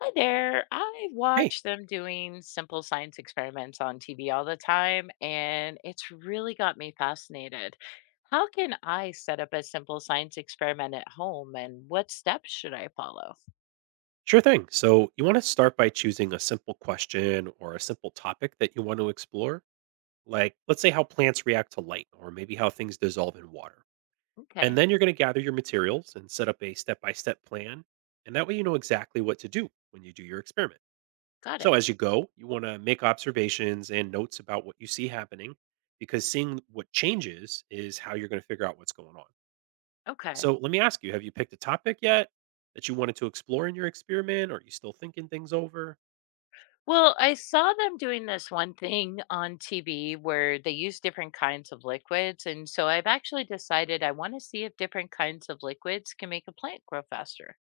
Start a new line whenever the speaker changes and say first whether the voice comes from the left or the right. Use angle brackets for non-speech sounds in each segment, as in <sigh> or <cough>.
left: Hi there. I
right: Hey,
left: watch them doing simple science experiments on TV all the time, and it's really got me fascinated. How can I set up a simple science experiment at home, and what steps should I follow?
right: sure thing. So, you want to start by choosing a simple question or a simple topic that you want to explore. Like, let's say how plants react to light, or maybe how things dissolve in water. And
left: Okay,
right: then you're going to gather your materials and set up a step by step plan. And that way, you know exactly what to do when you do your experiment.
left: got it.
right: So, as you go, you want to make observations and notes about what you see happening because seeing what changes is how you're going to figure out what's going on.
left: Okay.
right: So let me ask you, have you picked a topic yet that you wanted to explore in your experiment? Or are you still thinking things over?
left: Well, I saw them doing this one thing on TV where they use different kinds of liquids. And so I've actually decided I want to see if different kinds of liquids can make a plant grow faster.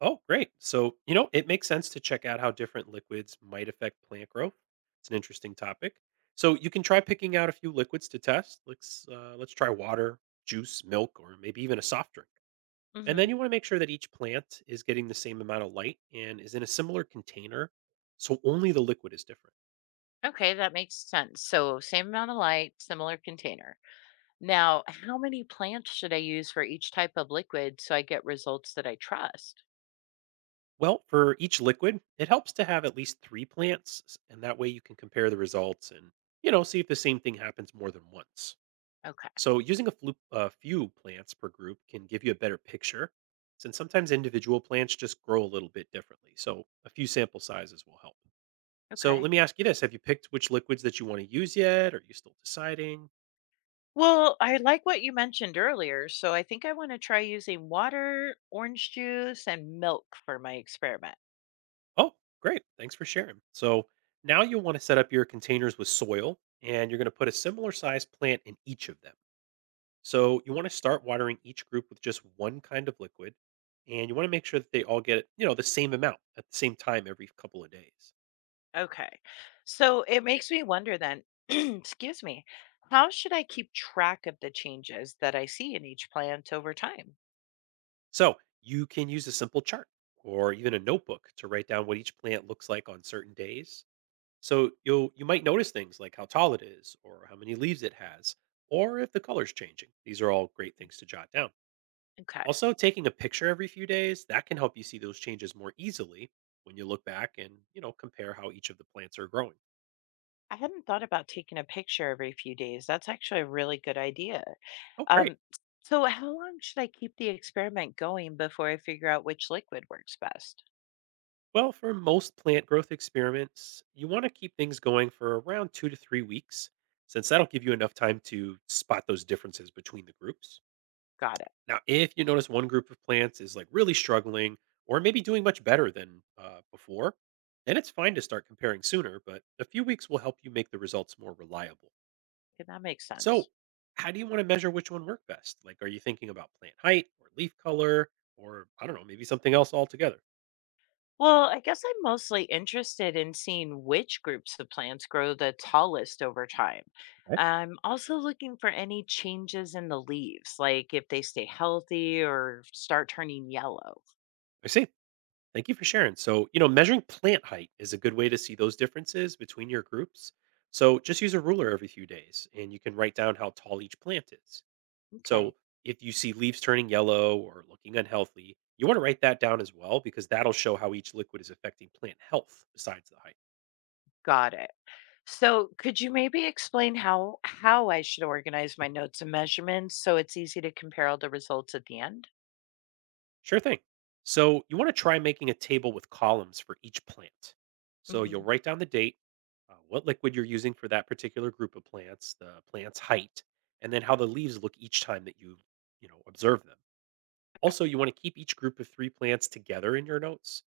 right: Oh, great. So, you know, it makes sense to check out how different liquids might affect plant growth. It's an interesting topic. So you can try picking out a few liquids to test. Let's try water, juice, milk, or maybe even a soft drink. And then you want to make sure that each plant is getting the same amount of light and is in a similar container, so only the liquid is different.
left: Okay, that makes sense. So, same amount of light, similar container. Now, how many plants should I use for each type of liquid so I get results that I trust?
right: Well, for each liquid, it helps to have at least three plants, and that way you can compare the results and see if the same thing happens more than once.
left: Okay,
right: So using a few plants per group can give you a better picture, since sometimes individual plants just grow a little bit differently. So a few sample sizes will help. So
left: okay.
right: let me ask you this: have you picked which liquids that you want to use yet? Are you still deciding?
left: Well, I like what you mentioned earlier, so I think I want to try using water, orange juice, and milk for my experiment.
right: Oh, great! Thanks for sharing. So now you'll want to set up your containers with soil, and you're going to put a similar size plant in each of them. So you want to start watering each group with just one kind of liquid, and you want to make sure that they all get the same amount at the same time every couple of days.
left: Okay. So, it makes me wonder then, <clears throat> excuse me, how should I keep track of the changes that I see in each plant over time?
right: So you can use a simple chart or even a notebook to write down what each plant looks like on certain days. So you might notice things like how tall it is or how many leaves it has or if the color's changing. These are all great things to jot down.
left: Okay.
right: Also taking a picture every few days, that can help you see those changes more easily when you look back and, you know, compare how each of the plants are growing.
left: I hadn't thought about taking a picture every few days. That's actually a really good idea.
right: Oh, great.
left: Um, so, how long should I keep the experiment going before I figure out which liquid works best?
right: Well, for most plant growth experiments, you want to keep things going for around 2 to 3 weeks, since that'll give you enough time to spot those differences between the groups.
left: Got it.
right: Now, if you notice one group of plants is like really struggling or maybe doing much better than before, then it's fine to start comparing sooner, but a few weeks will help you make the results more reliable.
left: Okay, that makes
right: So,
left: sense.
right: how do you want to measure which one worked best? Like, are you thinking about plant height or leaf color or I don't know, maybe something else altogether?
left: Well, I guess I'm mostly interested in seeing which groups of plants grow the tallest over time.
right: Okay.
left: I'm also looking for any changes in the leaves, like if they stay healthy or start turning yellow.
right: I see. Thank you for sharing. So, you know, measuring plant height is a good way to see those differences between your groups. So, just use a ruler every few days and you can write down how tall each plant is. So,
left: Okay,
right: if you see leaves turning yellow or looking unhealthy, you want to write that down as well because that'll show how each liquid is affecting plant health besides the height.
left: got it. So, could you maybe explain how I should organize my notes and measurements so it's easy to compare all the results at the end?
right: Sure thing. So you want to try making a table with columns for each plant. So
left: Hmm.
right: you'll write down the date, what liquid you're using for that particular group of plants, the plant's height, and then how the leaves look each time that you know, observe them. Also, you want to keep each group of three plants together in your notes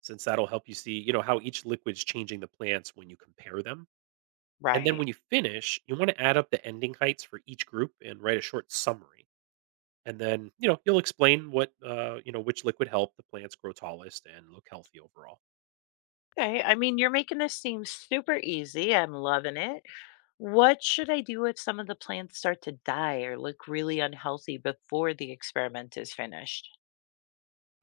right: since that'll help you see, you know, how each liquid's changing the plants when you compare them. And then
left: Right.
right: when you finish, you want to add up the ending heights for each group and write a short summary. And then, you know, you'll explain what, you know, which liquid helped the plants grow tallest and look healthy overall.
left: Okay. I mean, you're making this seem super easy. I'm loving it. What should I do if some of the plants start to die or look really unhealthy before the experiment is finished?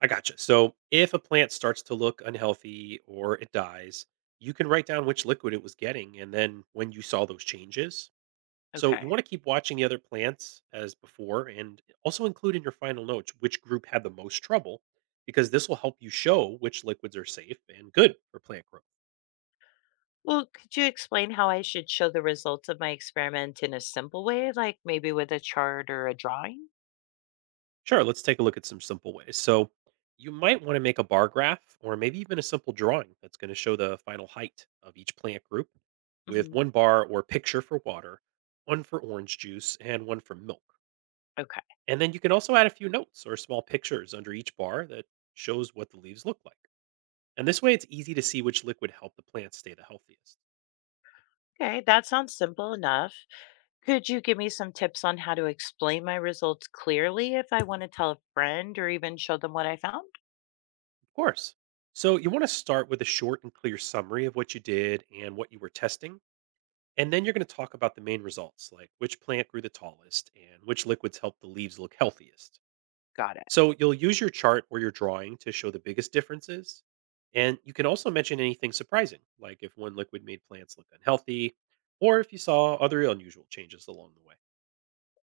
right: I gotcha. So if a plant starts to look unhealthy or it dies, you can write down which liquid it was getting and then when you saw those changes. So you
left: Okay.
right: want to keep watching the other plants as before and also include in your final notes which group had the most trouble because this will help you show which liquids are safe and good for plant growth.
left: Well, could you explain how I should show the results of my experiment in a simple way, like maybe with a chart or a drawing?
right: Sure, let's take a look at some simple ways. So, you might want to make a bar graph or maybe even a simple drawing that's going to show the final height of each plant group with
left: Hmm.
right: one bar or picture for water, one for orange juice, and one for milk.
left: Okay.
right: And then you can also add a few notes or small pictures under each bar that shows what the leaves look like. And this way, it's easy to see which liquid helped the plants stay the healthiest.
left: Okay. That sounds simple enough. Could you give me some tips on how to explain my results clearly if I want to tell a friend or even show them what I found?
right: Of course. So, you want to start with a short and clear summary of what you did and what you were testing. And then you're going to talk about the main results, like which plant grew the tallest and which liquids helped the leaves look healthiest.
left: Got it.
right: So you'll use your chart or your drawing to show the biggest differences. And you can also mention anything surprising, like if one liquid made plants look unhealthy or if you saw other unusual changes along the way.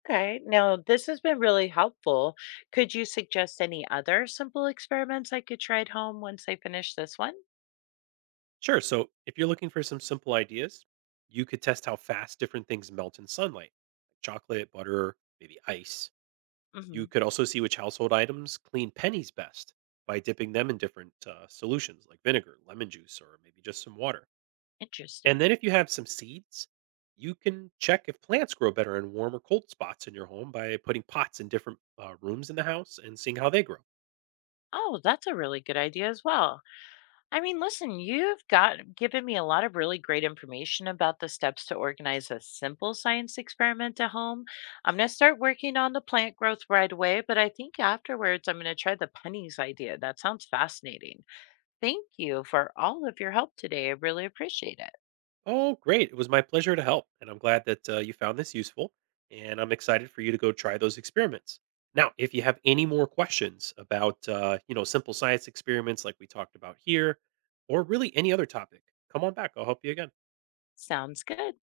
left: Okay. Now, this has been really helpful. Could you suggest any other simple experiments I could try at home once I finish this one?
right: Sure. So if you're looking for some simple ideas, you could test how fast different things melt in sunlight, like chocolate, butter, maybe ice. You
left: Hmm.
right: could also see which household items clean pennies best by dipping them in different solutions like vinegar, lemon juice, or maybe just some water. And
left: Interesting.
right: then if you have some seeds, you can check if plants grow better in warm or cold spots in your home by putting pots in different rooms in the house and seeing how they grow.
left: Oh, that's a really good idea as well. I mean, listen, you've got given me a lot of really great information about the steps to organize a simple science experiment at home. I'm going to start working on the plant growth right away, but I think afterwards I'm going to try the pennies idea. That sounds fascinating. Thank you for all of your help today. I really appreciate it.
right: Oh, great. It was my pleasure to help. And I'm glad that you found this useful. And I'm excited for you to go try those experiments. Now, if you have any more questions about, you know, simple science experiments like we talked about here, or really any other topic, come on back. I'll help you again.
left: Sounds good.